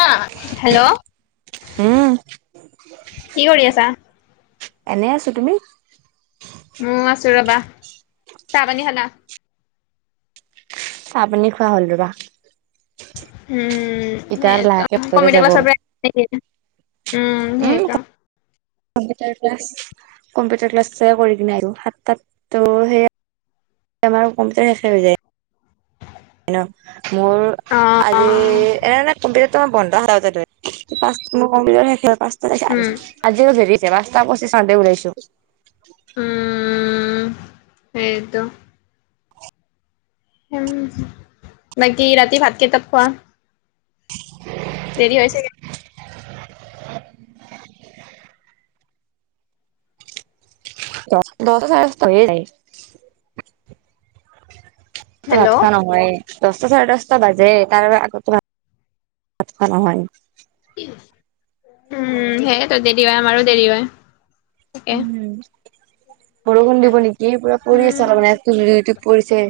[unintelligible] Hello উম কি কৰি আছা? এনে আছো তুমি? উম ' আছো ৰ'বা চাহ - পানী খালা? চাহ - পানী খোৱা হ'ল ৰবা। উম, সেই এতিয়া আৰু লাহেকে ভাতলে কম্পিউটাৰ যাব ক্লাছৰ পৰা, উম সেইয়টো। Computer class. কম্পিউটাৰ ক্লাছটোৱে কৰি কিনে আহিলো সাতটাততো সেইয়াই আমাৰ কম্পিউটাৰ শেষে হৈ যায়। মোৰ অ আজি এনেন কম্পিউটাৰ তো [unintelligible] পাঁচটা উম পঁচিছ হওঁতে ওলাইছো। উম সেইটো। বাকি ৰাতি ভাত কেইটাত খোৱা? দেৰি হৈ চাগে। দশটা চাৰে দশটা হৈয়ে যায়। তোৰ হেল্ল' ভাত খোৱা নহয় এই। দহটা চাৰে দহটা বাজে তাৰ আগতো ভাত খোৱা নহয়। উম, সেইয়ে তোৰো দেৰি হয় আমাৰো দেৰি হয়। তাকে উম, বৰষুণ দিব নেকি পুৰা পৰি উম আছে মেঘটো পৰিছে।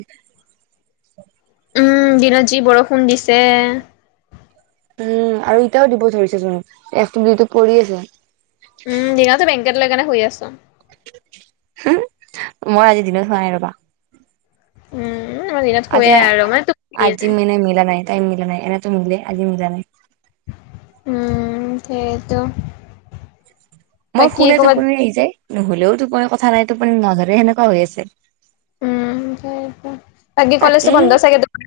উম, দিনত যি বৰষুণ দিছে। উম, আৰু এতিয়াও দিব ধৰিছে চোন একটোপ দুইটোপ পৰি আছে। উম, দিনতে ব্লেংকেট লৈ কেনে শুই আছো। মই আজি দিনত শুৱা নাই ৰবা। উম মই দিনত আজি শুৱে মাই আৰু মানে টোপনি আজি আহে মিনে মিলা নাই টাইম মিলা নাই এনেতো মিলে আজি মিলা নাই। উম, সেইতো। মই শুলে টোপনি আহি যায় নুশুলেও টোপনি কথা নাই টোপনি নধৰে সেনেকুৱা হৈ আছে। উম, হয়েতা বাকি কলেজটো বাকী বন্ধ চাগে তোমাৰ?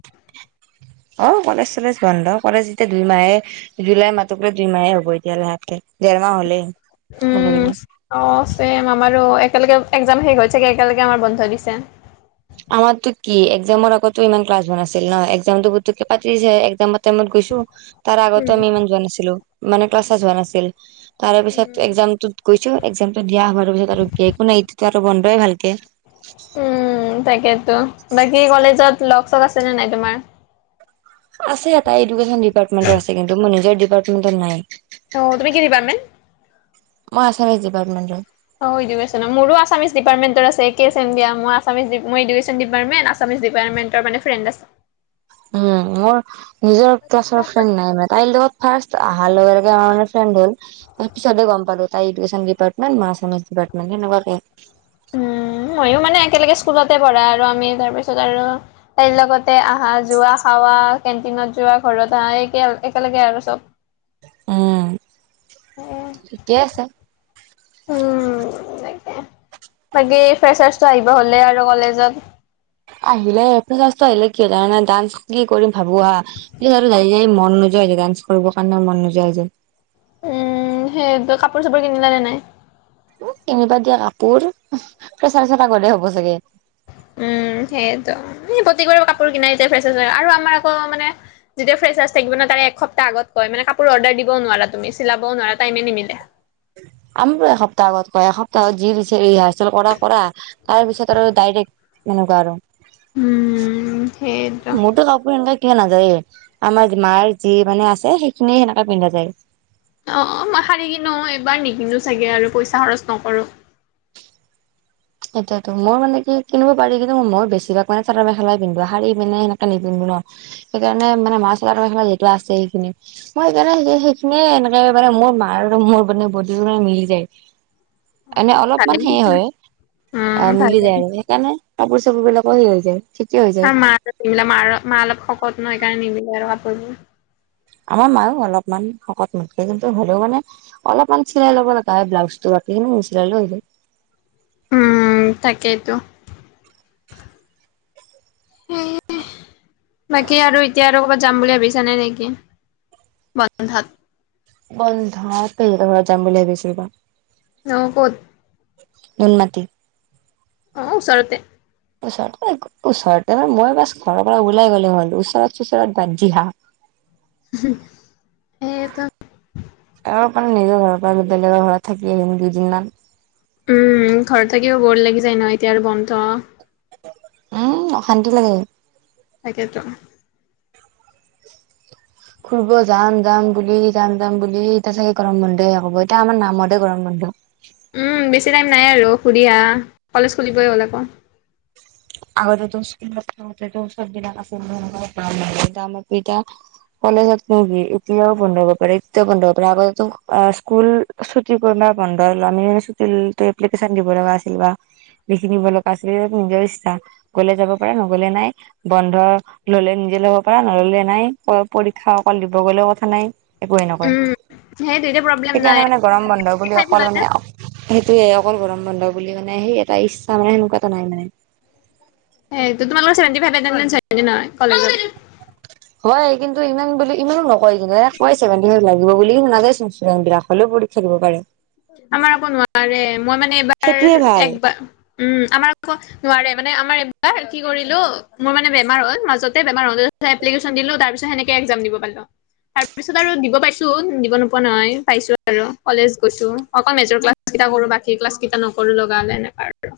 অ কলেজ চলেজ বন্ধ কলেজ যেতিয়া দুই মাহে জুলাই মাহটোক লৈ দুই মাহে হ'ব এতিয়া লাহেতকে দেৰ মাহ হ'লেই ক'ব উম গিলি। অ ছেম আমাৰো একেলগে একজাম শেষ হৈছেগে এতিয়ালেকে আমাৰ বন্ধ দিছে। আমাৰতো কি একজামৰ আগতো ইমান ক্লাছ হোৱা নাছিল ন একজামতো পুটোকে পাতি দিছে একজামত টাইমত গৈছো তাৰ উম আগতো আমি ইমান যোৱা নাছিলো মানে ক্লাছ চাচ হোৱা নাছিল। তাৰ উম পিছত একজামটোত গৈছো একজামটো দিয়া হোৱাৰ পিছত আৰু একো নাই এতিয়াটো আৰু বন্ধয়ে ভালকে। উম তাকে ত বাকী কলেজত লগ চগ আছেনে নাই তোমাৰ? আছে এটা এডুকেশ্যন ডিপাৰ্টমেণ্ট আছে কিন্তু মই নিজৰ ডিপাৰ্টমেন্টত নাই। অ তুমি কি ডিপাৰ্টমেন্ট? মই আছামিছ ডিপাৰ্টমেণ্টৰ। অ ইডোকেচন মোৰো আামিছ ডিপাৰ্টমেন্টৰ আছে একে ছেম দিয়া মই আছামিজ ডিপ মই education department Assamese department মানে ফ্ৰেণ্ড আছে। উ মৰ নিজৰ ক্লাছৰ ফ্ৰেণ্ড নাই মানে তাইৰ লগত ফাৰ্ষ্ট আহাৰ লগে লগে আমাৰ মানে ফ্ৰেণ্ড হ'ল, আমি পিছতে গম পালো তাই ইডোকেচন ডিপ- ৰ্টমেন্টৰ মাছিজ ডিপাৰ্টমেন্ট সেনেকুৱাকে উম ময়ো মানে একেলগে স্কুলতে পঢ়া আৰু আমি তাৰ পিছত আৰু তাইৰ লগতে আহা যোৱা খাৱা কেণ্টিনত যোৱা ঘৰত আহা এক একেলগে আৰু চব। উম ঠিকে আছে। উম বাকে বাকী ফেচাৰটো আহিব হ'লে আৰু কলেজত। আহিলে এপ্লিকাছটো আহিলে কিয় জানা ডান্স কি কৰিম ভাবো আ কি আৰু যাই যাই মন নোযোৱা হৈ যায় ডান্স কৰিব কাৰণেও মন নোযোৱা হৈ যায়। উম, সেয়েতো কাপোৰ চাপোৰ কিনিলা নে নাই? উম, কিনিবা দিয়া কাপোৰ, উহ ফ্ৰেছাৰ্ছৰ আগতহে হ'ব চাগে। উম, সে ত ই প্ৰতিগৰে কাপোৰ কিনাই তে ফ্ৰেচাৰ্ছৰ আৰু আমাৰ আক মানে যেতিয়া ফ্ৰেছাৰ্ছ থাকিব ন তাৰে এক সপ্তাহ আগত কয় মানে কাপোৰ অৰ্ডাৰ দিব নোৱাৰা তুমি চিলাবও নোৱাৰা টাইমে নিমিলে। আমাকো এসপ্তাহ আগত কয় এসপ্তাহ আগত যি দিছে ৰিহাৰ্চেল কৰা কৰা। তাৰ পিছত আৰু ডাইৰেক্ট তেনেকুৱা আৰু উম। সেইটো মোৰতো কাপোৰ সেনকা কিনা নাযায়ে আমাৰ মাৰ যি মানে আছে সেইখিনিয়ে সেনেকাে পিন্ধা যায়। অ অ মই শাৰি কিনো এইবাৰ নিকিনো চাগে আৰু পইচা খৰচ নকৰো। এতিয়াতো মই মানে কি কিনিব পাৰি কিন্তু মই বেছিভাগ মানে চাদৰ মেখেলাই পিন্ধো শাৰি পিনে সেনেকে নিপিন্ধো ন। সেইকাৰণে মানে [unintelligible] লেটোৱা আছে সেইখিনি মই সেইকাৰণে সে সেইখিনিয়ে এনেকে মানে মোৰ মাৰ আৰু মোৰ মানে বদি মানে মিলি যায়। এনে অলপমান ভালেই সেয় পিছে হয়। উম, অ মিলি ভালে যায় আৰু সেইকাৰণে কাপোৰ চাপোৰবিলাকো সে হৈ যায়। ঠিকে হৈ হা যায় মাৰ নিমিলে মাৰ মা অলপ শকত নহ সেইকাৰণে নিমিলে আৰ কাপোৰবোৰ আমাৰ মায়ো অলপমান শকত মাতে কিন্তু হ'লেও মানে অলপমান চিলাই ল'ব লগা হয় ব্লাউজটো বাকীখিনি নিচিলালো হৈ যায়। উম তাকেইতো সে বাকী আৰু এতিয়া আৰু ক'বাত যাম বুলি ভাবিছা নে কি কি বন্ধ বন্ধতেই তহতৰ ঘৰত যাম বুলি ভাবিছিলো বা অ ক'ত নুনমাটি অ ওচৰতে ওচৰতে ওচৰতে মানে মই বাচ ঘৰৰ পৰা ওলাই গ'লে হল ওচৰত ওচৰত বাদ দিয়া হুম এইটো আৰু মানে নিজৰ ঘৰৰ পৰা বেলেগৰ ঘৰত থাকি আহিম দুদিনমান উম ঘৰত থাকিও বৰ লাগি যায় ন এতিয়া আৰু বন্ধ উম অশান্তি লাগে তাকেইতো ফুৰিব যাম যাম বুলি যাম যাম বুলি এতিয়া চাগে গৰম বন্ধ শেষ হব এতিয়া আমাৰ নামতে গৰম বন্ধ উম বেছি টাইম নাই আৰু সুধি আহ কলেজ খুলিবই হ'ল আকৌ আগতেটো স্কুলত থাকোঁতেটো চব দিনা আ [unintelligible] কলেজত কি এতিয়াও বন্ধ হ'ব পাৰে এতিয়াও বন্ধ হব পাৰে আগতেটো স্কুল ছুটি কৰিব বন্ধ ল আমি এপ্লিকেশন দিব লগা আছিল বা লিখি দিব আছিল নিজৰ ইচ্ছা গলে যাব পাৰে নগলে নাই বন্ধ ললে নিজে ল'ব পাৰা নললে নাই পৰীক্ষা অকল দিব গ'লেও কথা নাই। একোৱে নকয় উম, সেইটো এতিয়া প্ৰব্লেম নাই সেইকাৰণে মানে গৰম বন্ধ বুলি খাই অকল পেলাই নে মানে সেইটোয়ে অকল গৰম বন্ধ বুলি মানে সেই এটা ইচ্ছা মানে সেনেকুৱা এটা নাই মানে। সেইটো তোমালোকে চেভেনটি ফাইভ এটেনচন কলেজত। কয় কিন্তু ইমান বুলি ইমানো নকয় কিন্তু কয় চেভেনটি ফাইভ লাগিব বুলি কি নাযায় চোন ইচন্ডোদেন বিলাক হলেও প পৰিক্ষা দিব পাৰে। আমাৰ আকৌ নোৱাৰে মই মানে এইবাৰ সেইটোয়ে ভাল। একবাৰ উম আমাৰ আকৌ নোৱাৰে মানে আমাৰ এইবাৰ কি কৰিলো মোৰ মানে বেমাৰ হ'ল মাজতে বেমাৰ হল এপ্লিকেশন দিলো তাৰ পিচত সেনেকে একজাম দিব পালো তাৰ পিছত আৰু দিব পাইছো দিব নোপোৱা নহয় পাইছো আৰু কলেজ গৈছো অকল মেজৰ ক্লাছ কেইটা কৰো বাকী ক্লাছ কেইটা নকৰো লগা হলে এনেকুৱা আৰু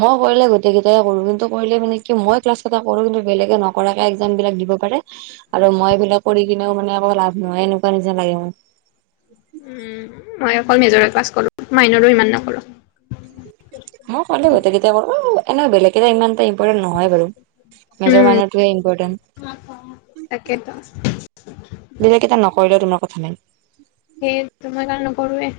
মই কৰিলে গোটেইকেইটাই কৰো কিন্তু কৰিলে মানে কি মই ক্লাছ কেইটা কৰো কিন্তু বেলেগে নকৰাকে একজাম বিলাক দিব পাৰে আৰু মই এইবিলাক কৰি কিনেও মানে আকৌ লাভ নহয় এনেকুৱা নিচনা লাগে মোৰ উম মই অকল মেজৰ ক্লাছ কৰো মাইনৰো ইমান নকৰো মই কৰিলে গোটেইকেইটা কৰো এনেই বেলেগে কেইটা ইমান ইম্পৰটেণ্ট নহয় বাৰু মেজৰ উম মানে এইটোৱে ইম্পৰটেণ্ট তাকেতো বেলেগ কেইটা নকৰিলেও তোমাৰ কথা নাই সেই মই সেইকাৰণে নকৰোৱে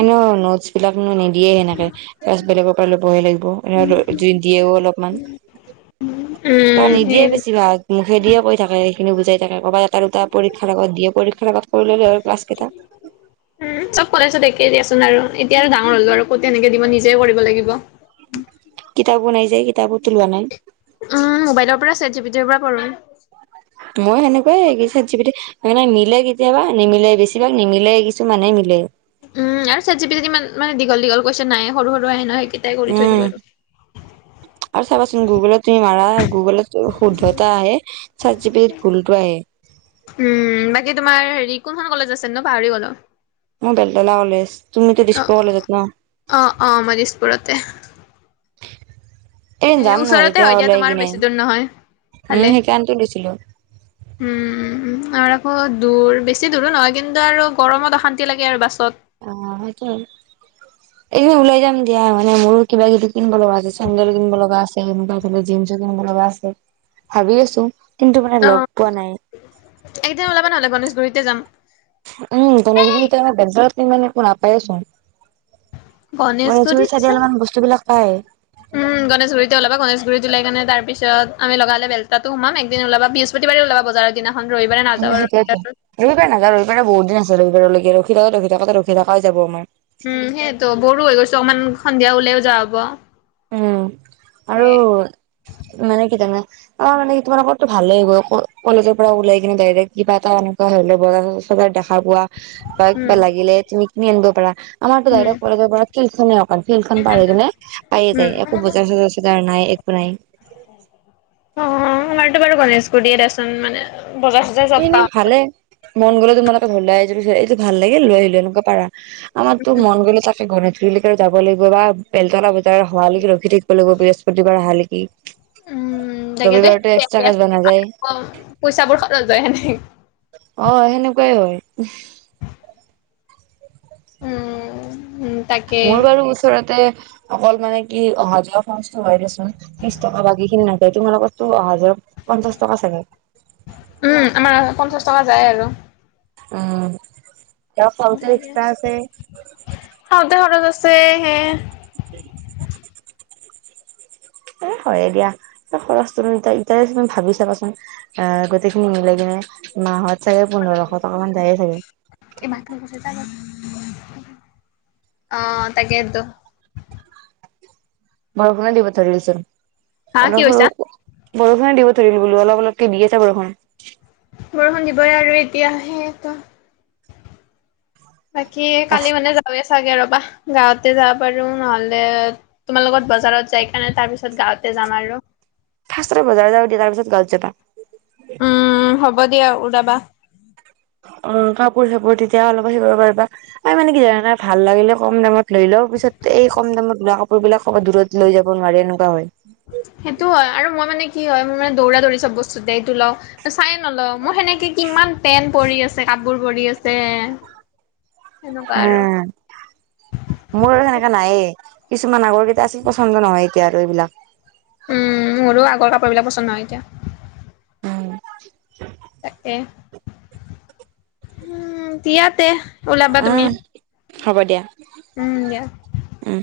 এনেও নোটচ বিলাক নি দিয়ে সেনেকে জাচ বেলেগৰ পৰা ল'বহে লাগিব এ দিয়েও অলপমান। ত উম নিদিয়ে সেই বেছি ভাগ। মুখে দিয়ে কৈ থাকে সেইখিনি বুজাই থাকে কৰবাত এটা দুটা পৰীক্ষাৰ আগত দিয়ে পৰীক্ষাৰ আগত কৰি ল'লে হয় ক্লাছ কেইটা। [unintelligible] উম চব কলেজত একেই দিয়াচোন আৰু এতিয়া আৰু ডাঙৰ হ'লো আৰু ক'ত এনেকে দিব নিজে কৰিব লাগিব। কিতাপো নাই যে কিতাপতো লোৱা নাই। উম মোবাইলৰ পৰা চেভ জিটিৰ পৰা পঢ়ো। মই সেনেকুৱাই চেভজিবিতি সেই মানে মিলে কেতিয়াবা নিমিলে বেছিভাগ নিমিলে কিছুমানে মিলে। উম, আৰু চাৰ্জিফে ইমান মানে দীঘল দীঘল কছে নাই সৰু সৰু আহে নহ সেইকেইটাই কৰি থৈ উম দিওঁ আৰু। আৰু চাবাচোন গুগলত তুমি মাৰা গুগলত শুদ্ধতা আহে। চাৰজিবি ভুল ফুলটো আহে। উম, বাকী তোমাৰ হেৰি কোনখন কলেজ আছে ন' পাহৰি গলো? মোৰ বেলতৰা কলেজ তুমি ডিছপ্'ললে যাত ন? অঁ', অঁ' ধিজপুৰতে। এন এ যাম নহয় ওচৰতে এতিয়া হয় দিয়া ওলাই তোমাৰ কিনে, বেছি দূৰ নহয়। উম ভালে সেইকাৰণটো লৈছিলো। উম', আৰু আকৌ দূৰ বেছি দূৰো নহয় কিন্তু আৰু গৰমত অশান্তি লাগে আৰু বাছত। অ' সেইটো এদিনি উওলাই যাম দিয়া মানে মোৰত কিবা কিবি কিনিব লগা আছে চন্দেল কিনিব লগা আছে এনেকুৱা ধ লগা আছে, ভাবি আছো কিন্তু মানে লগ অ', পোৱা নাই। একদিন ওলাবা নহ'লে গণেশগুৰিতে যাম। উম, গণজগৰি আমাৰ বেজাৰতমানে একো নাপায়েই চোন। মানে জুই গণেশগুৰিত চাইড যাম অলপমান বস্তু বিলাক পায়। উম'। গণেশগুৰি ওলা গেশুত লাইনে তাৰিছত আম লগালে বেলতা সোমাম একদিন ওলাব বৃহস্পতিবাৰে ওলাব বজাত। সদিনাখন ৰ সেইটটো। ৰবিবাৰ নাগা ৰবিবাৰে বহু দিন আছে ৰবিবাৰলৈকে ৰখি থাকে ৰখি থাকতে ৰখি থাকাই যাবমাৰ। উম, সেইয়েতো বৰুো হৈ গৈছো অকণমান সন্ধিয়া ওলাইও যোৱা হ'ব। উম'। তাকে। মনে কি জানা - অ তোমাৰ লোকতো ভালে গৈ কলেজৰ পৰা ওলাই কিনে দাইৰেক কিবা এটা এনেকুৱা হলে - দেখা পোৱা বা কিবা উম, লাগিলে তুমি কিনি আনিব পাৰা। আমাৰতটো উম, দাইৰেক কৰে দ প চিলখ অ চিলখন পাৰি দনে- উম, একো বজাৰ চজাৰ চজাৰ নাই একো নাই। অ আমাৰতো বাৰু কলেশ গুৰিত আচোন মানে- বজাৰ চজাৰ চব এনেই পাওঁ আৰু ভালে মন গ'লে তোমালোকে ধৰলে এইটো ভাল লাগিল লৈ আহিলো এনেকুৱা পাৰা। আমাৰতো মন গ'লে তাকে ঘণিত্ৰীলৈকে যাব লাগিব বা বেলতলা ব- তাৰ হোৱালৈকে ৰখি থাকিব লাগিব বৃহস্পতিবাৰ অহা লৈকে। উম তাকে দেই নাযায় পইচাবোৰ সতত যায় সেনেক- অ সেনেকুৱাই হয়। উম ', উম, তাকে মোৰ বাৰু ওচৰতে অকল মানে কি অহা যোৱা খৰচটো হয় দেচোন ত্ৰিছ টকা বাকী খিনি নাযায় তোমাৰ লগোকতো অহা যোৱা পঞ্চাশ টকা চাগে। উম, আমাৰ পঞ্চাশ টকা যায় আৰু। উম, ক পওঁতে এক্সট্ৰা আছে। সাওঁতে সৰত আছে সে- [unintelligible] এ হয় দিয়া, খৰচটোনো এতিয়াই তুমি ভাবি চাবাচোন? অ গোটেইখিনি মিলাই কিনে মাহত- [unintelligible] চাগে পোন্ধৰশ টকা মান যায়ে চাগে [unintelligible] অ' তাকেইতো। বৰষুণে দিব ধৰিছে, হা কি অলপ সৰু কৈছা? বৰষুনে দিব ধৰিল বোলো, অলপ অলপকে দি আছে বৰষুণ। বৰষুণ দিবই আৰু এতিয়া, সেয়েইতো। বাকী কালি মানে যাৱওঁগে চাগে ৰ'বা, গাঁৱতে যাব পাৰোঁ নহ'লে তোমাৰ লগত বজাৰত যাই কেনে তাৰপিছত গাঁৱতে যাম আৰু। ফাষ্টতে বজাৰ যাওঁ দিয়া তাৰপিছত ঘৰত যাবা। উম, হ'ব দিয়া, ওলাবা। অ' কাপোৰ চাপোৰ তেতিয়া অলপ শিকিব পাৰিবা, মানে কি জানানে ভাল লাগিলে কম দামত লৈ লওঁ পিছত এই কম দামত লোৱা কাপোৰবিলাক ক'বা দূৰত লৈ যাব নোৱাৰে এনেকুৱা হয়। সেইটো হয় আৰু মই মানে কি হয়, মোৰ মানে দৌৰা দৌৰি চব বস্তুতে এইটো লওঁ, চাই নলওঁ। মোৰ সেনেকে কিমান পেন্ট পৰি আছে, কাপোৰ পৰি আছে। সেনেকুৱা হে, আৰু। মোৰ আৰু সেনেকা নায়েই। কিছুমান আগৰ কেইটা আছিল পচন্দ নহয় এতিয়া আৰু এইবিলাক। উম, মোৰো আগৰ কাপোৰবিলাক পচন্দ নহয় এতিয়া। উম। তাকে। উ, দিয়াতে ওলাবা তুমি। উম, হ'ব দিয়া। উম, দিয়া। উম।